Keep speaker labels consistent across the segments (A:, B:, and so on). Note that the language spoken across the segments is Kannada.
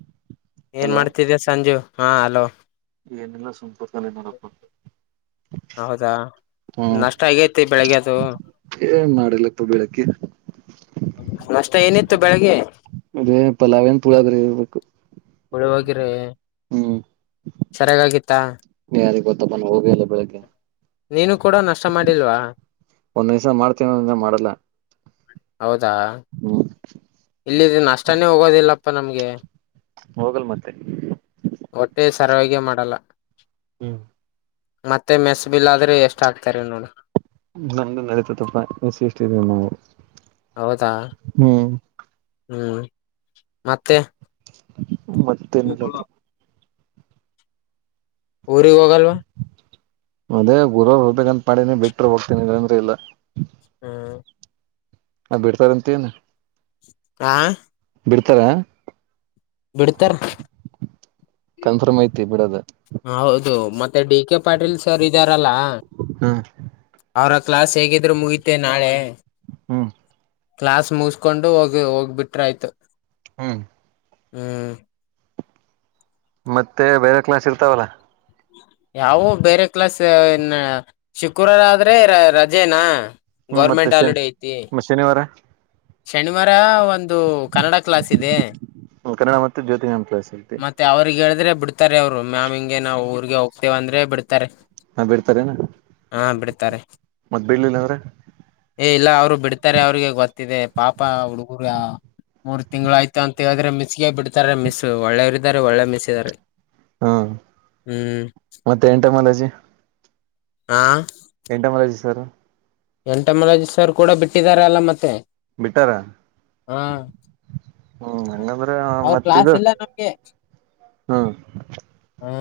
A: [inaudible] ಏನ್
B: ಹಲೋ
A: ಮಾಡ್ತಿದೀಯ ಸಂಜೀವ್. ಹಾ ಹಲೋ.
B: ಏನಿಲ್ಲ ಸುಮ್ನ್ ಕೂತ್ಕೊಂಡಿದಿನಿ ನೋಡಪ್ಪ.
A: ಹೌದಾ
B: ಹ್ಮ್
A: ನಾಷ್ಟಾ ಆಗೈತಿ ಬೆಳಿಗ್ಗೆ ದು.
B: ಏನ್ ಮಾಡಿಲ್ಲಪ್ಪ ಬೆಳಗ್ಗೆ
A: ನಾಷ್ಟ ಏನಿತ್ತು ಬೆಳಿಗ್ಗೆ.
B: ಅದೇನ್ ಪಲಾವೇನ್ ಪುಳಿಯೋಗರೆ ಇರ್ಬೇಕು.
A: ಪುಳಿಯೋಗರೆ.
B: ಹ್ಮ್
A: [inaudible] ಸರಿಯಾಗಿತ್ತಾ.
B: ಯಾರಿಗ್ ನಾ ಹೋಗೆ ಇಲ್ಲ ಬೆಳಗ್ಗೆ.
A: ನೀನು ಕೂಡ ನಷ್ಟ ಮಾಡಿಲ್ವಾ.
B: ಒಂದ್ಸ ಮಾಡ್ತೇನ ಒಂದೊಂದ್ಸ ಮಾಡಲ್ಲ
A: [unintelligible] ಹೌದಾ
B: ಹ್ಮ್
A: [inaudible] ಇಲ್ಲಿ ನಷ್ಟಾನೇ ಹೋಗೋದಿಲ್ಲಪ್ಪ ನಮ್ಗೆ. [inaudible]
B: ಹೋಗಲ್ ಮತ್ತೆ.
A: ಹೊಟ್ಟೆ ಸರ್ವಗೆ ಮಾಡಲ್ಲ.
B: ಹ್ಮ್.
A: ಮತ್ತೆ ಮೆಸ್ ಬಿಲ್ ಆದ್ರೆ ಎಷ್ಟ ಆಗ್ತಾರೆ ನೋಡು.
B: ನಮ್ದು ನಡೀತದಪ್ಪ ಎಸ್ ಸಿ ಎಸ್ ಟಿ ಇದೀವಿ ನಾವು.
A: ಹೌದಾ.
B: ಹ್ಮ್
A: ಹ್ಮ್ ಮತ್ತೆ.
B: ಹ. [inaudible] ಮತ್ತೆ ನಗದ್ರು.
A: ಊರಿಗ್ಹೋಗಲ್ವಾ.
B: ಅದೇ ಗುರುವವರು ಹೋಗಬೇಕಂತ ಮಾಡಾಿನಿ ಬಿಟ್ಟ್ರರು ಹೋಗ್ತೇನಿಂದ್ರ ಇಲ್ಲ. [unintelligible]
A: ಹ್ಮ.
B: ಅವರ್ ಬಿಡ್ತಾರಂತ ಏನ್.
A: ಹಾ.
B: ಬಿಡ್ತರ.
A: ಬಿಡ್ತರ್.
B: ಕನ್ಫರ್ಮ್ ಐತಿ ಬಿಡೋದ.
A: ಹೌದು ಮತ್. ಮತ್ತೆ ಡಿ ಕೆ ಪಾಟೀಲ್ ಸರ್ ಇದಾರಲ್ಲ
B: ಹ್ಮ್
A: ಅವರಸ್. ಕ್ಲಾಸ್ ಹೇಗಿದ್ರು ಮುಗಿಯುತ್ತೆ ನಾಳೆ.
B: ಹ್ಮ್.
A: ಕ್ಲಾಸ್ ಮುಗಿಸಿಕೊಂಡು ಹೋಗು ಹೋಗ್ಬಿಟ್ರೆ ಆಯ್ತು.
B: ಹ್ಮ್.
A: ಹ್ಮ್.
B: ಮತ್ತೆ ಬೇರೆ ಕ್ಲಾಸ್ ಇರ್ತಾವಲ್ಲ.
A: ಯಾವೋ ಬೇರೆ ಕ್ಲಾಸ್. [unintelligible] ಶುಕ್ರುವರಾದ್ರೆ ರಜಾ. ಜೆನಾ.
B: ಹ್ಮ್ ಮತ್ತೆ ಶೇಮ್ ಶನಿವಾರ.
A: ಶನಿವಾರ ಒಂದು ಕನ್ನಡ ಕ್ಲಾಸ್ ಇದೆ.
B: ಮ್ ಕನ್ನಡ ಮತ್ತು ಜ್ಯೋತಿ ನಂ.
A: ಮತ್ತೆ ಅವರ್ ಹೇಳ್. ಅಂದ್ರೆ ಬಿಡ್ತಾರೆ ಅವ್ರು ಮ್ಯಾಮ್ ಹಿಂಗೆ ನಾವು ಊರ್ರಿಗೆ ಹೋಗ್ತೀವಿ ಅಂದ್ರೆ ಬಿಡ್ತಾರೆ.
B: ಹಾ ಬಿಡ್ತಾರೇನ.
A: ಅ ಬಿಡ್ತಾರೆ.
B: ಮತ್ ಬಿಡ್ಲಿಲ್ಲ ಅವ್ರೆ
A: ಏ ಇಲ್ಲ ಅವರು ಬಿಡ್ತಾರೆ ಅವರಿಗೆ ಗೊತ್ತಿದೆ. ಪಾಪ ಹಾ ಹುಡುಗುರ್ರಾ ಮೂರ್ ತಿಂಗಳಾಯ್ತು ಅಂತೆ ಹೇಳಿದ್ರೆ ಮಿಸ್ಗೆ ಬಿಡ್ತಾರೆ ಮಿಸ್. ಒಳ್ಳೆಯವರಿದ್ದಾರೆ ಒಳ್ಳೆ ಮಿಸ್ಸಿದ್ದರೆ.
B: ಹ್ಮ ಮತ್ತೆ ಎಂಟ ಮಾಲಾಜಿ.
A: ಹಾ.
B: ಎಂಟ ಮನೆಜಸರ.
A: ಎಂಟಮಲಜಿ ಸರ್ ಕೂಡ ಬಿಟ್ಟಿದರಲ್ಲ ಮತ್ತೆ.
B: ಬಿಟ್ಟಾರ
A: ಹ
B: ಹ್ಮ್ ಹಂಗಾದ್ರೆ
A: ಅವ್ರ ಕ್ಲಾಸ್
B: ಮತ್ತಿದು
A: ಇಲ್ಲ ನಮ್ಗೆ
B: ಹ್ಮ್.
A: ಹ್ಮ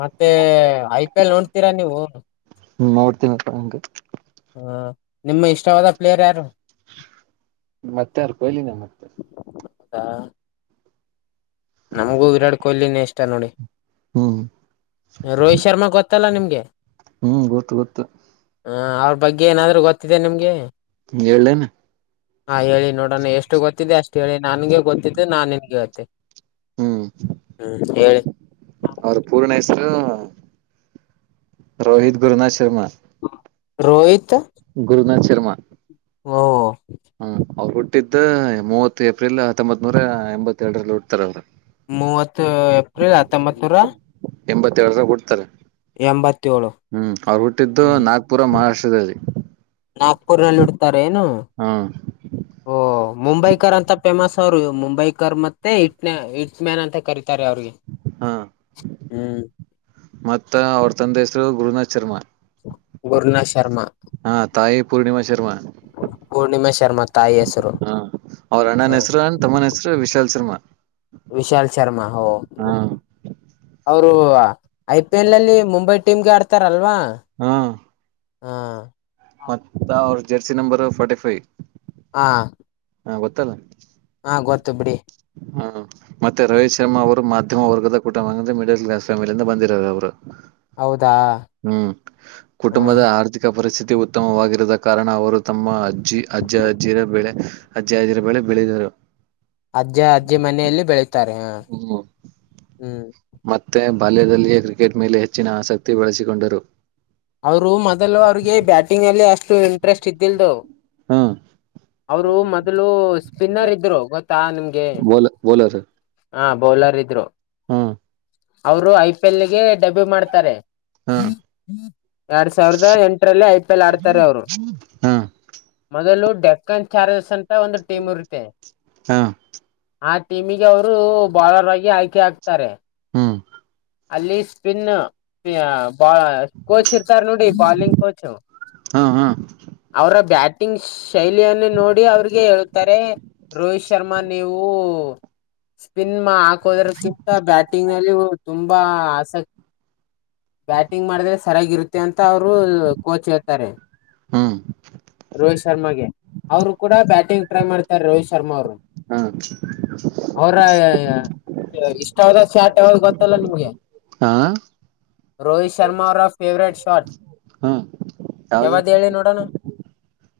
A: ಮತ್ತೆ ಐ ಪಿ ಎಲ್ ನೋಡ್ತೀರಾ ನೀವು.
B: ಹ್ಮ್ ನೋಡ್ತೀನ್. [unintelligible]
A: ಹ ನಿಮ್ಮ ಇಷ್ಟವಾದ ಪ್ಲೇಯರ್ ಯಾರು.
B: ಮತ್ತೆ ಅವ್ರ ಕೊಯ್ಲಿನ ಮತ್ತೆ
A: ಹ. ನಮ್ಗೂ ವಿರಾಟ್ ಕೊಹ್ಲಿನೇ ಇಷ್ಟ ನೋಡಿ.
B: ಹ್ಮ್
A: ರೋಹಿತ್ ಶರ್ಮಾ ಗೊತ್ತಲ್ಲ ನಿಮ್ ಕ. [unintelligible]
B: ಹ್ಮ್ ಗೊತ್ತು ಗೊತ್ತು.
A: ಹ ಅವ್ರ ಬಗ್ಗೆ ಏನಾದ್ರು ಗೊತ್ತಿದೆ ನಿಮ್ಗೆ.
B: ಕೇಳಿನ.
A: ಹಾ ಹೇಳಿ ನೋಡೋಣ ಎಷ್ಟು ಗೊತ್ತಿದೆ ಅಷ್ಟ. ಹೇಳೇಳಿ ನನ್ಗೆ ಗೊತ್ತಿದ್ದೆ ನಾನ್ ನಿಂಗ್ ಹೇಳ್ತಿನ್.
B: ಹ್ಮ್ ಅವ್ರ ಪೂರ್ಣ ಹೆಸ್ ರೋಹಿತ್ ಗುರುನಾಥ ಶರ್ಮಾ.
A: ರೋಹಿತ್.
B: ಗುರುನಾಥ್ ಶರ್ಮಾ.
A: ಹೊ.
B: ಹ್ಮ್ ಅವ್ರು ಹುಟ್ಟಿದ್ದ ಮೂವತ್ ಏಪ್ರಿಲ್ ಹತ್ತೊಂಬತ್ ನೂರ ಎಂಬತ್ತೆರಡರಲ್ಲಿ ಹುಡ್ತಾರ ಅವರು.
A: ಮೂವತ್ತು ಏಪ್ರಿಲ್ ಹತ್ತೊಂಬತ್ ನೂರ.
B: ಎಂಬತ್ತೇಳರರ ಹುಡ್ತರ್.
A: ಎಂಬತ್ತೇಳು
B: ಹ್ಮ್ ಅವ್ರು ಹುಟ್ಟಿದ್ದು
A: ಹ್ಮ್
B: ನಾಗಪುರ ಮಹಾರಾಷ್ಟ್ರದಲ್ಲಿ.
A: ಪುರ ರಲ್ಲಿ ಹುಡ್ತರ್. ಏನು.
B: ಹಾ
A: ಮುಂಬೈ ಕರ್ ಅಂತ ಫೇಮಸ್ ಅವರು ಮುಂಬೈ ಕರ್ ಮತ್ತೆ ಇ ಇಟ್ ಮ್ಯಾನ್ ಅಂತ ಕರತ. ತಾರೆ ಅವ್ರಿಗೆ ಹ್ಮ್.
B: ಮತ್ತ ಅವ್ರ ತಂದ ಹೆಸರು ಗುರುನಾಥ್ ಶರ್ಮಾ.
A: ಗುರುನಾತ್ ಶರ್ಮಾ.
B: ಹಾ ತಾಯಿ ಪೂರ್ಣಿಮಾ ಶರ್ಮಾ
A: ಪೂರ್ಣಿಮಾ ಶರ್ಮಾ ತಾಯಿ ಹೆಸರು
B: ಹ ಅವ್ರ ಅಣ್ಣನ ಹೆಸರು ಅರ್ ತಮ್ಮನ ಹೆಸರು ವಿಶಾಲ್ ಶರ್ಮಾ.
A: ವಿಶಲ್ ಶರ್ಮಾ ಹ.
B: ಹಾ
A: ಅವರು. ಐ ಪಿ ಎಲ್ ಅಲ್ಲಿ ಮುಂಬೈ ಟೀಮ್ಗೆ ಆಡ್ತಾರಲ್ವಾ.
B: ಹಾ
A: ಹಾ.
B: ಮತ್ತ ಅವ್ರ. Jersey number forty five.
A: ಹಾ.
B: ಹಾ ಗೊತ್ತಲ್ಲ.
A: ಹಾ ಗೊತ್ತು ಬಿಡಿ.
B: ಹ್ಮ. ಮತ್ತೆ ರೋಹತ್ ಶರ್ಮ ಅವರು ಮಾ ವರ್ಗದ ಕುಟ ಅಂದ್ರೆ ಮಿಡಲ್ ಕ್ಲಾಸ್ ಫ್ಯಾಮಿಲಿಂದ ಬಂದಿರೌರ್ ಅವರು.
A: ಹೌದಾ
B: ಹ್ಮ್
A: ಹ್ಮ್
B: ಕುಟುಂಬದ ಆರ್ಥಿಕ ಪರಿಸ್ಥಿತಿ. ಅ ಉತ್ತಮವಾಗಿರದ ಕಾರಣ ಅವರು. ತಮ್ಮ ಅಜ್ಜಿ ಅಜ್ಜಿ ಅಜ್ಜಿಯರ ಬೆಳೆ. ಅಜ್ಜಿ ಹಾಜರ ಬೆಳೆ ಬೆಳಿದರು. [unintelligible]
A: ಅಜ್ಜ ಅಜ್ಜಿ ಮನೆಯಲ್ಲಿ ಬೆಳತ್. ತಾರೆ ಹಾ
B: ಹ್ಮ್
A: ಹ್ಮ್.
B: ಮತ್ತೆ ಬಾಲ್ಯದಲ್ಲಿಯೇ ಕ್ರಿಕೆಟ್ ಮೇಲೆ ಹೆಚ್ಚಿನ ಆಸಕ್ತಿ ಬಳಸಿಕೊಂಡರು.
A: ಅವರು ಮೊದಲು ಅವ್ರಿಗೆ ಬ್ಯಾಟಿಂಗ್ ಅಲ್ಲಿ ಅಷ್ಟು ಇಂಟ್ರೆಸ್ಟ್ ಇದ್ದಿಲ್ದವ್.
B: ಹಾ.
A: ಅವರು ಮೊದಲು ಸ್ಪಿನ್ನರ್ ಇದ್ರು ಗೊತ್ತಾ ನಿಮ್ಗೆ.
B: ಬೌಲ ಬೌಲರ್
A: ಹಾ ಬೌಲರ್ ಇದ್ರು.
B: ಹ
A: ಅವರು ಐ ಪಿ ಎಲ್ಗೆ ಡಬಿ ಮಾಡ್ತಾರೆ
B: ಹ
A: ಎರಡ್ ಸಾವಿರದ ಎಂಟರಲ್ಲಿ ಐ ಪಿ ಎಲ್ ಆಡ್ತಾರೆ ಅವರು
B: ಹ
A: ಮೊದಲು ಡೆಕ್. ಕಂಚಾರ್ಜಸ್ ಅಂತ ಒಂದು ಟೀಮ್ ಇರುತ್ತೆ
B: ಹ
A: ಆ. ಟೀಮಿಗೆ ಅವರೂ ಬಾಲರ್ ಆಗಿ ಆಯ್ಕೆ ಆಗ್ತಾರೆ.
B: ಹ್ಮ.
A: ಅಲ್ಲಿ. ಪಿನ್ ಕೋಚ್ ಬಾ ಕೋಚ್ ಇರ್ತಾರ್ ನೋಡಿ ಬಾಲಿಂಗ್ ಕೋಚು.
B: ಹಾ ಹಾ.
A: ಅವರ ಬ್ಯಾಟಿಂಗ್ ಶೈಲಿಯನ್ನು ನೋಡಿ ಅವ್ರಿಗೆ ಹೇಳ್ತಾರೆ ರೋಹಿತ್ ಶರ್ಮಾ ನೀವೂ. ಸ್ಪಿನ್ ಮಾ-ಹಾಕೋದ್ರಕ್ಕಿಂತ ಬ್ಯಾಟಿಂಗ್ ನಲ್ಲಿ ತುಂಬಾ ಆಸಕ್ತಿ ಬ್ಯಾಟಿಂಗ್ ಮಾಡಿದ್ರೆ ಸರಿಯಾಗಿರುತ್. ತ್ತೇ ಅಂತ ಅವರು ಕೋಚ್ ಹೇಳ್ತಾರೆ.
B: ಹ್ಮ.
A: ರೋಹಿತ್ ಶರ್ಮಾಗೆ ಅವರು ಕೂಡ ಬ್ಯಾಟಿಂಗ್ ಟ್ರೈ ಮಾಡ್ತಾರೆ ರೋಹಿತ್ ಶರ್ಮಾ ಅವರು.
B: ಹಾ.
A: ಅವ್ರ ಇಷ್ಟಾವದ ಸ್ಯಾಟ್ ಯಾವ್ದ್ ಗೊತ್ತಲ್ಲ ನಿಮ್ಗೆ.
B: ಹಾ.
A: ರೋಹಿತ್ ಶರ್ಮಾ ಅವರ ಫೇವರೆಟ್ ಶಾಟ್.
B: ಹ್ಮ
A: ಯವದ್ ಹೇಳಿ ನೋಡೋಣ.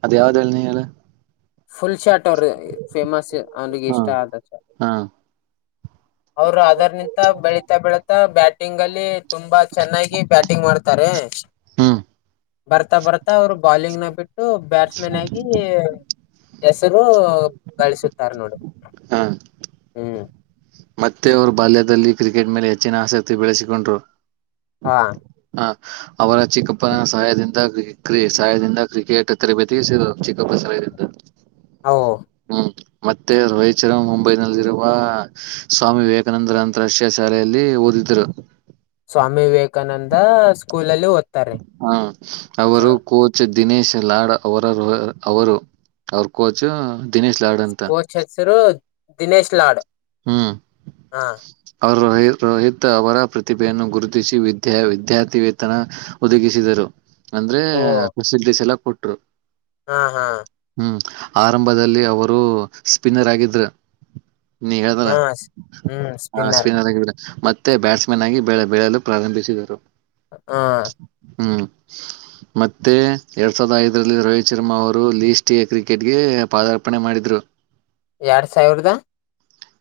B: ಅದ್ಯಾವ್ದ ಹೇಳ ನೀ ಹೇಳ.
A: ಫುಲ್ ಶಾಟ್ ಅವರ್ರ ಫೇಮಸ್ಸ. ಅವನಿಗೆ
B: ಹಾ
A: ಇಷ್ಟ ಆದ ಸ
B: ಹಾ
A: ಅವರು ಅದರ್ ನಿಂತ ಬೆಳಿತಾ ಬೆಳತಾ ಬ್ಯಾಟಿಂಗ್ ಅಲ್ಲಿ ತುಂಬಾ ಚೆನ್ನಾಗಿ ಬ್ಯಾಟಿಂಗ್ ಮಾಡ್ ತಾರೆ
B: ಹ್ಮ್.
A: ಬರ್ತಾ ಬರ್ ತಾ ಅವ್ರು ಬಾಲಿಂಗ್ನ ಬಿಟ್ ಬ್ಯಾಟ್ಸ್ ಮನ್ ಆಗಿ ಹೆಸರು ಗಳಿಸುತ್ತಾರೆ ನೋಡಿ
B: ಹಾ
A: ಹ್ಮ್.
B: ಮತ್ತೆ ಅವರು ಬಾಲ್ಯದಲ್ಲಿ ಕ್ರಿಕೆಟ್ ಮೇಲೆ ಹೆಚ್ಚಿನ ಆಸಕ್ತಿ ಬೆಳೆಸಿಕೊಂಡ್ರು.
A: ಹಾ.
B: ಹ ಅವರ ಚಿಕ್ಕಪ್ಪನ ಸಹಾಯದಿಂದ ಕ್ರಿ ಸಹಾಯದಿಂದ ಕ್ರಿಕೆಟ್ ತರಬೇತಿಗೆ ಸಿ ಚಿಕ್ಕಪ್ಪ ಸಹಾಯದಿಂದ.
A: ಹೌ
B: ಹ್ಮ್ ಮತ್ತೆ ರಾಯಚರ ಮುಂಬೈನಲ್ಲಿರುವ ಸ್ವಾಮಿ ವಿವೇಕಾನಂದರ ಅಂತಾರಾಷ್ಟ್ರೀಯ ಶಾಲೆಯಲ್ಲಿ ಓದಿದ್ರು.
A: ಸ್ವಾಮಿ ವಿವೇಕಾನಂದ ಸ್ಕೂಲ್ ಅಲ್ಲಿ ಓದ್ತಾರೆ
B: ಹ್ಮ
A: ಹ
B: ಅವರು ಕೋಚ್ ದಿನೇಶ್ ಲಾಡ್ ಅವರ ಅವರು ಅವ್ರ ಕೋಚ್ ದಿನೇಶ್ ಲಾಡ್ ಅಂತ
A: ಕೋಚ್ ಹೆಸರು ದಿನೇಶ್ ಲಾಡ್
B: ಹ್ಮ್
A: ಹ.
B: ಅವರು ರೋಹಿತ್ ರೋಹಿತ್ ಅವರ ಪ್ರತಿಭೆಯನ್ನು ಗುರುತಿಸಿ ವಿದ್ಯಾ ವಿದ್ಯಾರ್ಥಿ ವೇತನ ಒದಗಿಸಿದರು. ಅಂದ್ರೆ
A: ಓ
B: ಫೆಸಿಲಿಟಿಸ್ ಎಲ್ಲ ಕೊಟ್ ಅ
A: ಹಾ ಹಾ.
B: ಆರಂಭದಲ್ಲಿ ಅವರು ಸ್ಪಿನ್ನರ್ ಆಗಿದ್ರ. ನೀ ಹೇಳ್ದ್ಲ
A: ಹಾ ಸ್- ಹ್ಮ್ ಸ್ಪಿನ್ನರ್
B: ಅಶ್ವಿನ್ ಆದಾಗಿದ್ರು ಮ ಮತ್ತೆ ಬ್ಯಾಟ್ಸ್ಮನ್ ಆಗಿ ಬೆಳೆ ಬೆಳೆಯಲು ಪ್ರಾರಂಭಿಸಿದರು.
A: ಹ
B: ಹ್ಮ್ ಮತ್ತೆ ಎರಡ್ ಸಾವಿರದ ಐದರಲ್ಲಿ ರೋಹಿತ್ ಶರ್ಮಾ ಅವರು ಲೀಸ್ಟ್ ಎ ಕ್ರಿಕೆಟ್ಗೆ ಪಾದಾರ್ಪಣೆ ಮಾಡಿದ್ರು.
A: ಯಾಡ್ ಸಾವಿರದ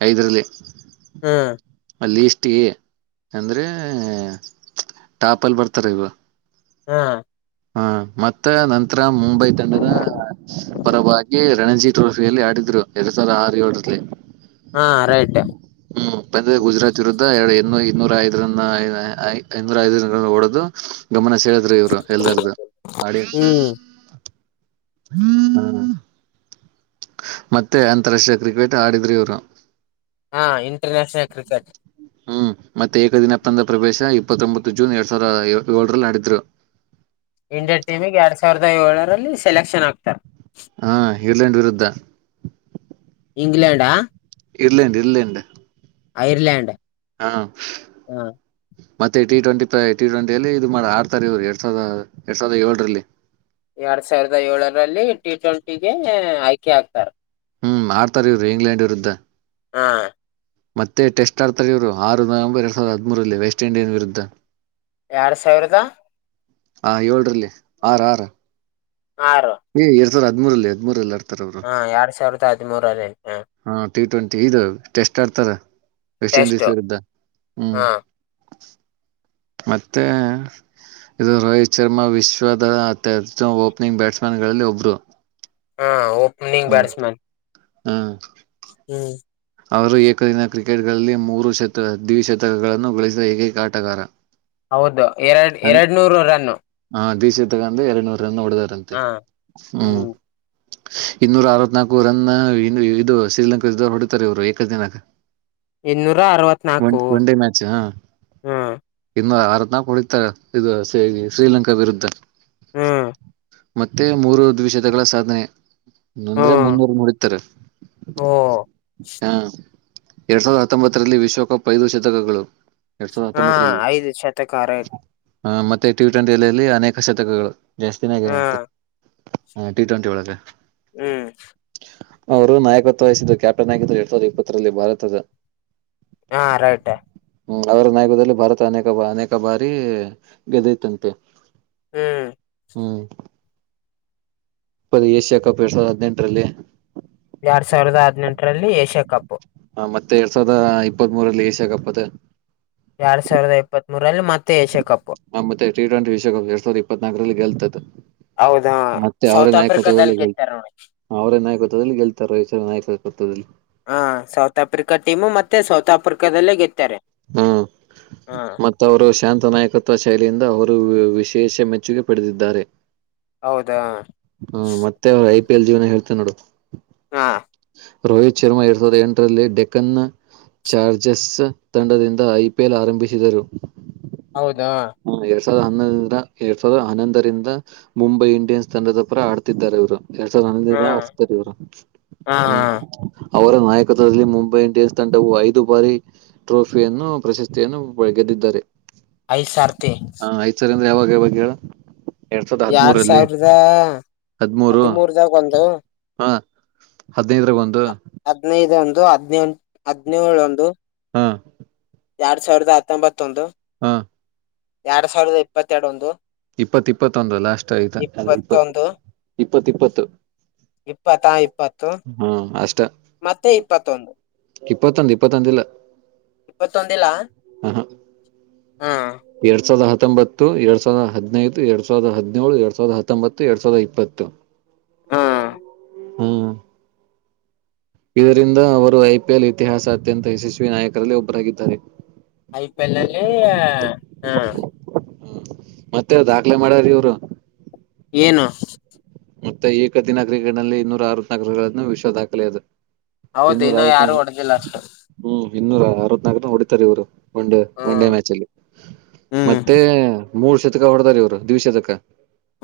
B: ಐದರಲ್ಲಿ.
A: ಹ್ಮ್.
B: ಟೀ ಅಂದ್ರೆ ಟಾಪಲ್ಲಿ ಬರ್ತಾರ್ ಇವಾಗ.
A: ಹಾ.
B: ಹಾ ಮತ್ತ ನಂತರ ಮುಂಬೈ ತಂಡದ ಪರವಾಗಿ ರಣಜಿ ಟ್ರೋಫಿಯಲ್ಲಿ ಆಡಿದ್ರು ಎರಡ್ ಸಾವಿರ ಆರು ಏಳರಲ್ಲಿ.
A: ಹಾ ರೈಟ್
B: ಹ್ಮ್ ಅಂದ್ರೆ ಗುಜರಾತ್ ವಿರುದ್ಧ ಹೆಡೆ ಐದ್ನೂರ ಐದ ರನ್ ಐ ಐದ್ನೂರ ಐದ ರನ್ ಹೊಡೆದು ಗಮನ ಸೆ ಳಿದ್ರ ಇವ್ರು. ಎಲ್ಲರ್ದು ಆಡಿ ಹ
A: ಹ್ಮ್
B: ಮತ್ತೆ ಅಂತಾರಾಷ್ಟ್ರೀಯ ಕ್ರಿಕೆಟ್ ಆಡಿದ್ರಿ ಇವ್ರು.
A: ಹಾ ಇಂಟರ್ ನ್ಯಾಷನಲ್ ಕ್ರಿಕೆಟ್.
B: ಹ್ಮ್ ಮತ್ತೆ ಏಕದಿನಪ್ಪಂದ ಪ್ರವೇಶ ಇಪ್ಪತ್ತ್ರೊಂಬತ್ತು ಜೂನ್ ಎರಡ್ ಸಾವಿರ ಏಳರಲ್ಲಿ ಆಡಿದ್ರು.
A: ಇಂಡಿಯ ಟೀಮಿಗೆ ಎರಡ್ ಸಾವಿರದ ಏಳ ರಲ್ಲಿ ಸೆಲೆಕ್ಷನ್ ಆಗ್ತಾರ.
B: ಹಾ ಇರ್ಲೆಂಡ್ ವಿರುದ್ಧ.
A: ಇಂಗ್ಲೆಂಡಾ.
B: Ireland Ireland.
A: ಐರ್ಲ್ಯಾಂಡ್.
B: ಹಾ. ಮತ್ತೆ ಟಿ ಟ್ವೆಂಟಿ ಟಿ ಟ್ವೆಂಟಿಯಲ್ಲಿ ಇದು ಮಾಡಿ ಆರ್ತಾರ ಎರಡ್ ಸಾವಿರ ಎರಡ್ ಸಾವಿರದ ಯೋಳ್ರಲ್ಲಿ.
A: ಎರಡ್ ಸಾವಿರದ ಏಳರಲ್ಲಿ ಟಿ ಟ್ವೆಂ ಟಿಗೆ ಆಯ್ಕೆ ಆಗ್ತಾರ.
B: ಹ್ಮ್ ಆಡ್ತಾರ ಇವ್ರು ಇಂಗ್ಲೆಂಡ್ ವಿರುದ್ಧ.
A: ಹಾ.
B: ಮತ್ತೆ ಟೆಸ್ಟ್ ಆಡ್ತಾರ್ ಇವರು ಆರು ನವೆಂಬರ್ ಎರಡ್ ಸಾವಿರ ಹದ್ಮೂರಲ್ಲಿ ವೆಸ್ಟ್ ಇಂಡೀಸ್ ವಿರುದ್ಧ.
A: ಯಾಡ್ ಸಾವಿರದ
B: ಹಾ ಯೋಳ್ರಲ್ಲಿ ಆರ ಆರ.
A: ಆರು.
B: ಹದ್ಮೂರಲ್ಲಿ ಹದ್ಮೂರಲ್ಲರ್
A: ಹಾ ಎರಡ್ ಸಾವಿರದ ಮುರಲ್ಲಿ
B: ಹಾ. ಟಿ ಟ್ವೆಂಟಿ ಇದು ಟೆಸ್ಟ್ ಆಡ್ತಾರ. ವೆಸ್ಟ್
A: ಟೆಸ್ಟ್
B: ಇಂಡೀಸ್ ವಿರುದ್ಧ ಹ್ಮ್.
A: ಹ
B: ಮತ್ತೆ ಇದು ರೋಹಿತ್ ಶರ್ಮಾ ವಿಶ್ವದತ್ಯಸು ಓಪ್ನಿಂಗ್ ಬ್ಯಾಟ್ಸ್ಮನ್ ಗಳಲ್ಲಿ ಒಬ್ರು.
A: ಹಾ. Opening batsman.
B: ಹ್ಮ.
A: ಹ್ಮ್.
B: ಅವರು ಏಕದಿನ ಕ್ರಿಕೆಟ್ಗಳಲ್ಲಿ ಮೂರು ಶತ ದ್ವಿಶತಕಗಳನ್ನು ಗಳಿಸಿದ ಏಕೈಕ ಆಟಗಾರ.
A: ಹೌದು ಎರಡ್ ಎರಡ್ ನೂರು ರನ್ನು.
B: ದ್ವಿ ಶತಕ ಅಂದ್ರೆ ಎರಡ್ನೂರ್ ರನ್ನು ಹೊಡೆದರಂತೆ ಹ್ಮ್. ಇನ್ನೂರ ಅರವತ್ನಾಲ್ಕು ರನ್ ಇದು ಇದು ಶ್ರೀಲಂಕಾ ಹೊಡಿದ್ ತಾರಿವ್ರು ಏಕ ದಿನ.
A: ಇನ್ನೂರ ಅರವತ್ನಾಕು ಹೂಂ.
B: ನ ಕುನಿತಾರೆ ಇದು ಶೀ ಶ್ರೀಲಂಕಾ ವಿರುದ್ಧ.
A: ಹ್ಮೂ.
B: ಮತ್ತೆ ಮೂರು ದ್ವಿಷತಕಗಳ ಸಾಧನೆ. ಇನ್ನೊಂದ್ರೆ
A: ಹ್ಮ್
B: ಮುನ್ನೂರನ್ ಹೊಡಿತಾರೆ
A: ಓ
B: ಹಾ. ಎರಡ್ ಸಾವಿರದ ಹತ್ತೊಂಬತ್ತರಲ್ಲಿ ವಿಶ್ವಕಪ್ ಐದು ಶತಕಗಳು. ಎರಡ್ ಸಾವಿರದ
A: ಹಾ ಐದು ಶತಕ ಆರಯ್
B: ಹಾ ಮತ್ತೆ ಟಿ ಟ್ವೆಂಟಿಲ್ಲಿ ಅನೇಕ ಶತಕಗಳು. ಜಾಸ್ತಿನೆ ಆಗ್ಯಾವ.
A: ಹ್ಮ್
B: ಹಾ ಟಿ ಟ್ವೆಂಟಿ ಒಳಗ.
A: ಹ್ಮ್.
B: ಅವರು ನಾಯಕತ್ವ ವಹಿಸಿದ್ದರು ಕ್ಯಾಪ್ಟನ್ ಆಗಿದ್ರು ಎರಡ್ ಸಾವಿರದ ಇಪ್ಪತ್ತರಲ್ಲಿ ಭಾರತದ.
A: ಹಾ ರೈಟ.
B: ಹ್ಮ ಅವರ ನಾಯೋಗದಲ್ಲಿ ಭಾರತ ಅನೇಕ ಬ ಅನೇಕ ಬಾರಿ ಗೆದ್ದಿತಂತೆ.
A: ಹ್ಮ್.
B: ಪ ಏಷ್ಯಾ ಕಪ್ ಎರಡ್ ಸಾವಿರದ ಹದ್ನೆಂಟರಲ್ಲಿ.
A: ಎರಡ್ ಸಾವಿರದ ಹದ್ನೆಂಟ್ರಲ್ಲಿ ಏಷ್ಯಾ ಕಪ್.
B: ಮತ್ತೆ ಎರಡ್ ಸಾವಿರದ ಇಪ್ಪತ್ ಮೂರಲ್ಲಿ ಏಷ್ಯಾಕಪ್ಪದ.
A: ಎರಡ್ ಸಾವಿರದ ಇಪ್ಪತ್ತ್ ಮೂರಲ್ಲಿ ಮತ್ತೆ ಏಷ್ಯಾ ಕಪ್.
B: ಮತ್ತೆ ಟಿ ಟ್ವೆಂಟಿ ವಿಶ್ವಕಪ್ ಎರ್ಡ್ ಸಾವಿರದ್ ಇಪ್ಪತ್ನಾಕ್ರಲ್ ಗೆಲ್ತದ.
A: ಹೌದಾ
B: ಮತ್ತೆ ಅವರೇ
A: ಸೌತ್ ಆಫ್ರಿಕಾದಲ್ಲಿ
B: ನಾಯಕತ್ವದಲ್ಲಿ ಗೆಲ್
A: ಗೆತ್ತಾರ ನೋಡಿ
B: ಅವರೇ ನಾಯಕತ್ವದಲ್ಲಿ ಗೆಲ್ತಾರೆ ರಾಯಚೂರು ನಾಯಕತ್ವದಲ್ಲಿ
A: ಹಾ ಸೌತ್ ಆಫ್ರಿಕಾ ಟೀಮು ಮತ್ತೆ ಸೌತ್ ಆಫ್ರಿಕಾದಲ್ಲೇ ಗೆತ್
B: ಹ್ಮ ಮತ್ತ ಅವರು ಶಾಂತ ನಾಯಕತ್ವ ಶೈಲಿಯಿಂದ ಅವ ರು ವಿಶೇಷ ಮೆಚ್ಚುಗೆ ಪಡೆದಿದ್ದಾರೆ.
A: ಹೌದಾ
B: ಹ ಮತ್ತೆ ಅವ್ರ ಐ ಪಿ ಎಲ್ ಜೀವನ ಹೇಳ್ತೇನೆ ನೋಡು
A: ಹಾ
B: ರೋಹಿತ್ ಶರ್ಮಾ ಎರಡ್ ಸಾವಿರದ ಎಂಟರಲ್ಲಿ ಡೆಕನ್ ಚಾರ್ಜಸ್ ತಂಡದಿಂದ ಐ ಪಿ ಎಲ್ ಆರಂಭಿಸಿದರು.
A: ಹೌದಾ
B: ಎರಡ್ ಸಾವಿರದ ಹನ್ನೊಂದಂದ ಎರಡ್ ಸಾವಿರದ ಹನ್ನೊಂದರಿಂದ ಮುಂಬೈ ಇಂಡಿಯನ್ಸ್ ತಂಡದ ಪರ ಆಡ್ತಿದ್ದರೆ ಇವ್ರು. ಎರಡ್ ಸಾವಿರದ
A: ಹಾ
B: ಹನ್ನಂದರಿನ್ದ ಆಡಿಸ್ತಾರ್ ಇವ್ರು
A: ಹಾ
B: [unintelligible] ಹ್ಮ್. ಅವ್ರು ನಾಯಕತ್ವದಲ್ಲಿ ಮುಂಬೈ ಇಂಡಿಯನ್ಸ್ ತಂಡವು ಐದು ಬಾರಿ ಟ್ರೋಫಿಯನ್ನು ಪ್ರಶಸ್ತಿಯನ್ನು ಗೆದ್ದಿದ್ದಾರೆ.
A: ಐದ್ ಸರ್ತಿ
B: ಯಾವಗ್ ಹೇಳ್
A: ಎಡ್ ಸಾವಿರದ
B: ಹದ್ಮೂರು
A: ಹದಿಮೂರು ದಗ ಒಂದು.
B: ಹ [unintelligible] ಹದನೈದರಗ ಒಂದು
A: ಹದ್ನೈದು ಇಂದು [unintelligible] ಹದ್ನೈ ಹದ್ನೋಳು ಒಂದು
B: ಹ
A: ಎರಡ್ ಸಾವಿರದ ಹತ್ತೊಂಬತ್ತೊಂದು
B: ಹಾ
A: ಎರಡ್ ಸಾವಿರದ ಇಪ್ಪತ್ತೆರಡು ಒಂದು
B: ಇಪ್ಪತ್ ಇಪ್ಪತ್ತೊಂದ್ ಲಾಸ್ಟ್ ಇದ ಇಪ್ ಇಪ್ ಇಪ್ಪತ್ತಿಪ್ಪತ್ತು
A: ಇಪ್ಪತ್ತಾ ಇಪ್ಪತ್ತು [unintelligible] ಮತ್ತೆ ಇಪ್ಪತ್ತೊಂದು.
B: ಇಪ್ಪತ್ತಂದ ಇಪ್ಪತ್ತೊಂದಿಲ್ಲ.
A: ಇಪ್ಪತ್ತೊಂದಿಲ್ಲ
B: [unintelligible] ಹಾ ಹಾ
A: ಹಾ
B: ಎರಡ್ ಸಾವ್ರದ ಹತ್ ಹತ್ತೊಂಬತ್ತು ಎರಡ್ ಸಾವಿರದ ಹದಿನೈದು ಎರಡ್ ಸಾವಿರದ ಹನಿನೇಳು ಎರಡ್ ಸಾವಿರದ ಹತ್ತೊಂಬತ್ತು ಎರಡ್ ಸಾವಿರದ ಇಪ್ಪತ್ತು.
A: ಹಾ
B: ಹ್ಮ್ ಇದರಿಂದ ಅವರು ಐಪಿಎಲ್ ಇತಿಹಾಸ ಅತ್ಯಂತ ಯಶಸ್ವಿ ನಾಯಕರಲ್ಲಿ ಒಬ್ಬರಾಗಿದ್ದಾರೆ.
A: ಐಪಿಲ್ ಅಲ್ಲಿ ಹ
B: ಹ್ಮ ಮತ್ತೆ ದಾಖಲೆ ಮಾಡ್ಯಾರ ಇವ್ರು.
A: ಏನು
B: ಮತ್ತೆ ಈ ಕಠಿಣ ಕ್ರಿಕೆನಲ್ಲಿ ಇನ್ನೂರ ಅರವತ್ನಾಕ್ ರನ್ ಗಳನ್ನು ವಿಶ್ವ ದಾಖಲೆ ಅದು.
A: ಹೌದ್
B: ಇನ್ನೂರ
A: ಇನ್ನ ಯಾರು
B: ಅರವತ್ನಾಲ್ಕು
A: ಹೊಡೆದಿಲ್ಲ ಅಷ್ಟು.
B: ಹ್ಮ್ ಇನ್ನೂರ ಅರವತ್ನಾಲ್ಕ ಹೊಡಿತರೆ ಇವ್ರು. ಒನ್ ಡೇ ಒನ್ ಡೇ
A: ಹ್ಮ್
B: ಮ್ಯಾಚ್ ಅಲ್ಲಿ [unintelligible]
A: ಹ್ಮ್
B: ಮತ್ತೆ ಮೂರ್ ಶತಕ ಹೊಡದರ ಇವ್ರು ದ್ವಿಶತಕ.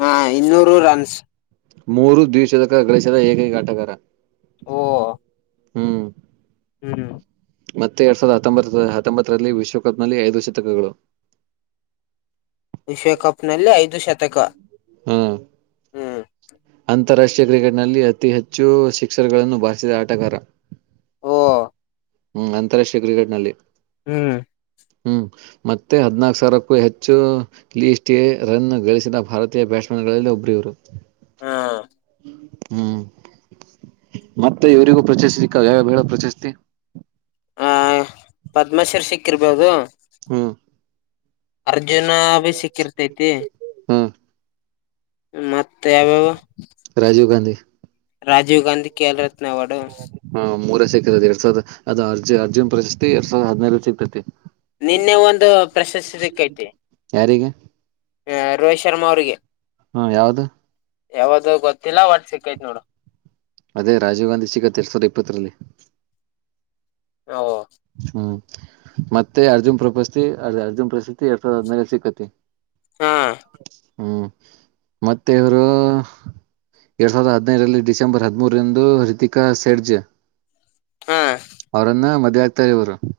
A: ಹಾ ಇನ್ನೂರು ರನ್ಸ್.
B: ಮೂರು ದ್ವಿಶತಕ ಗಳಿಸದ ಏಕೈಕ ಆಟಗಾರ.
A: ಓ.
B: ಹ್ಮ್.
A: ಹ್ಮ್.
B: ಮತ್ತೆ ಎರಡ್ ಸಾವಿರದ ಹತ್ತೊಂಬತ್ತ ಹತ್ತೊಂಬತ್ತರಲ್ಲಿ ವಿಶ್ವಕಪ್ನಲ್ಲಿ ಐದು ಶತಕಗಳು.
A: ವಿಶ್ವಕಪ್ನಲ್ಲಿ ಐದು ಶತಕ.
B: ಹ್ಮ್.
A: ಹ್ಮ್
B: ಅಂತಾರಾಷ್ಟ್ರೀಯ ಕ್ರಿಕೆಟ್ನಲ್ಲಿ ಅತಿ ಹೆಚ್ಚು ಶಿಕ್ಕ್ಷರ್ಗಳನ್ನು ಬಾರಿಸಿದ ಆಟಗಾರ.
A: ಓ
B: ಹ್ಮ್ ಅಂತಾರಾಷ್ಟ್ರೀಯ ಕ್ರಿಕೆಟ್ ನಲ್ಲಿ.
A: ಹ್ಮ್.
B: ಹ್ಮ ಮತ್ತೆ ಹದಿನಾಲ್ಕು ಸಾವಿರಕ್ಕೂ ಹೆಚ್ಚು ಲೀಸ್ಟ್ ಎ ರನ್ ಗಳಿಸಿದ ಭಾರತೀಯ ಬ್ಯಾಟ್ಸ್ಮನ್ಗಳಲ್ಲಿ ಒಬ್ರ ಇವರು.
A: ಹಾ.
B: ಹ್ಮ್ ಮತ್ತೆ ಇವರಿಗೂ ಪ್ರಶಸ್ತಿಕ್ಕ ಯಾವ ಬೇಡ ಪ್ರಶಸ್ತಿ.
A: ಆ ಪದ್ಮಾಶ್ರೀ ಸಿಕ್ಕಿರ್ಬೋದು.
B: ಹ್ಮ್.
A: ಅರ್ಜುನ ಭಿ ಸಿಕ್ಕಿರ್ತೈತಿ.
B: ಹ್ಮ್
A: ಮತ್ತ ಯಾವ್ಯಾವ
B: ರಾಜೀವ್ ಗಾಂಧಿ.
A: ರಾಜೀವ್ ಗಾಂಧಿ ಕೆ. [unintelligible] [unintelligible]
B: ಹ [inaudible] ಅದು ಅರ್ಜುನ್ ಪ್ರಶಸ್ತಿ ಎರಡ್ ಸಾವಿರ ಹದಿನಾರು ಸಿಕ್ತೈತಿ.
A: ನಿನ್ನೆ ಒಂದು ಪ್ರಶಸ್ತಿ ಸೀಕ್ಕಯ್ಯತಿ.
B: ಯಾರಿಗೆ
A: ರೋಹಿತ್ ಶರ್ಮಾ ಅವ್ರಿಗೆ. [inaudible]
B: ಹ್ಮ ಯಾವ್ದ.
A: ಯಾವದ್ ಗೊತ್ತಿಲ್ಲ ಒಟ್ ಸಿಕ್ಕೈತ್ ನೋಡು.
B: ಅದೇ ರಾಜೀವ್ ಗಾಂಧಿ ಸಿಗತ್ತೆ ಎರಡ್ ಸಾವಿರ ಇಪ್ಪತ್ತರಲ್ಲಿ.
A: ಹ. [unintelligible]
B: ಹ್ಮ್, ಮತ್ತೆ ಅರ್ಜುನ್ ಪ್ರಪಸ್ತಿ ಅದೆ-ಅರ್ಜುನ್ ಪ್ರಶಸ್ತಿ ಎರಡ್ ಸಾವಿರದ ಹದ್ನೈದ್ರಲ್ ಸಿಕ್ಕುತ್ತೆ.
A: ಹಾ
B: [inaudible] ಹ್ಮ್ ಮತ್ತೆ ಇವರೂ ಎರಡ್ ಸಾವಿರದ ಹದಿನೈದು ನಲ್ಲಿ ಡಿಸೆಂಬರ್ ಹದ್ಮೂರಂದು ಹೃತಿಕಾ ಸೆಡ್ಜ್.
A: ಹಾ
B: ಅವರನ್ನ ಮದ್. ತರಿೂರು. [unintelligible]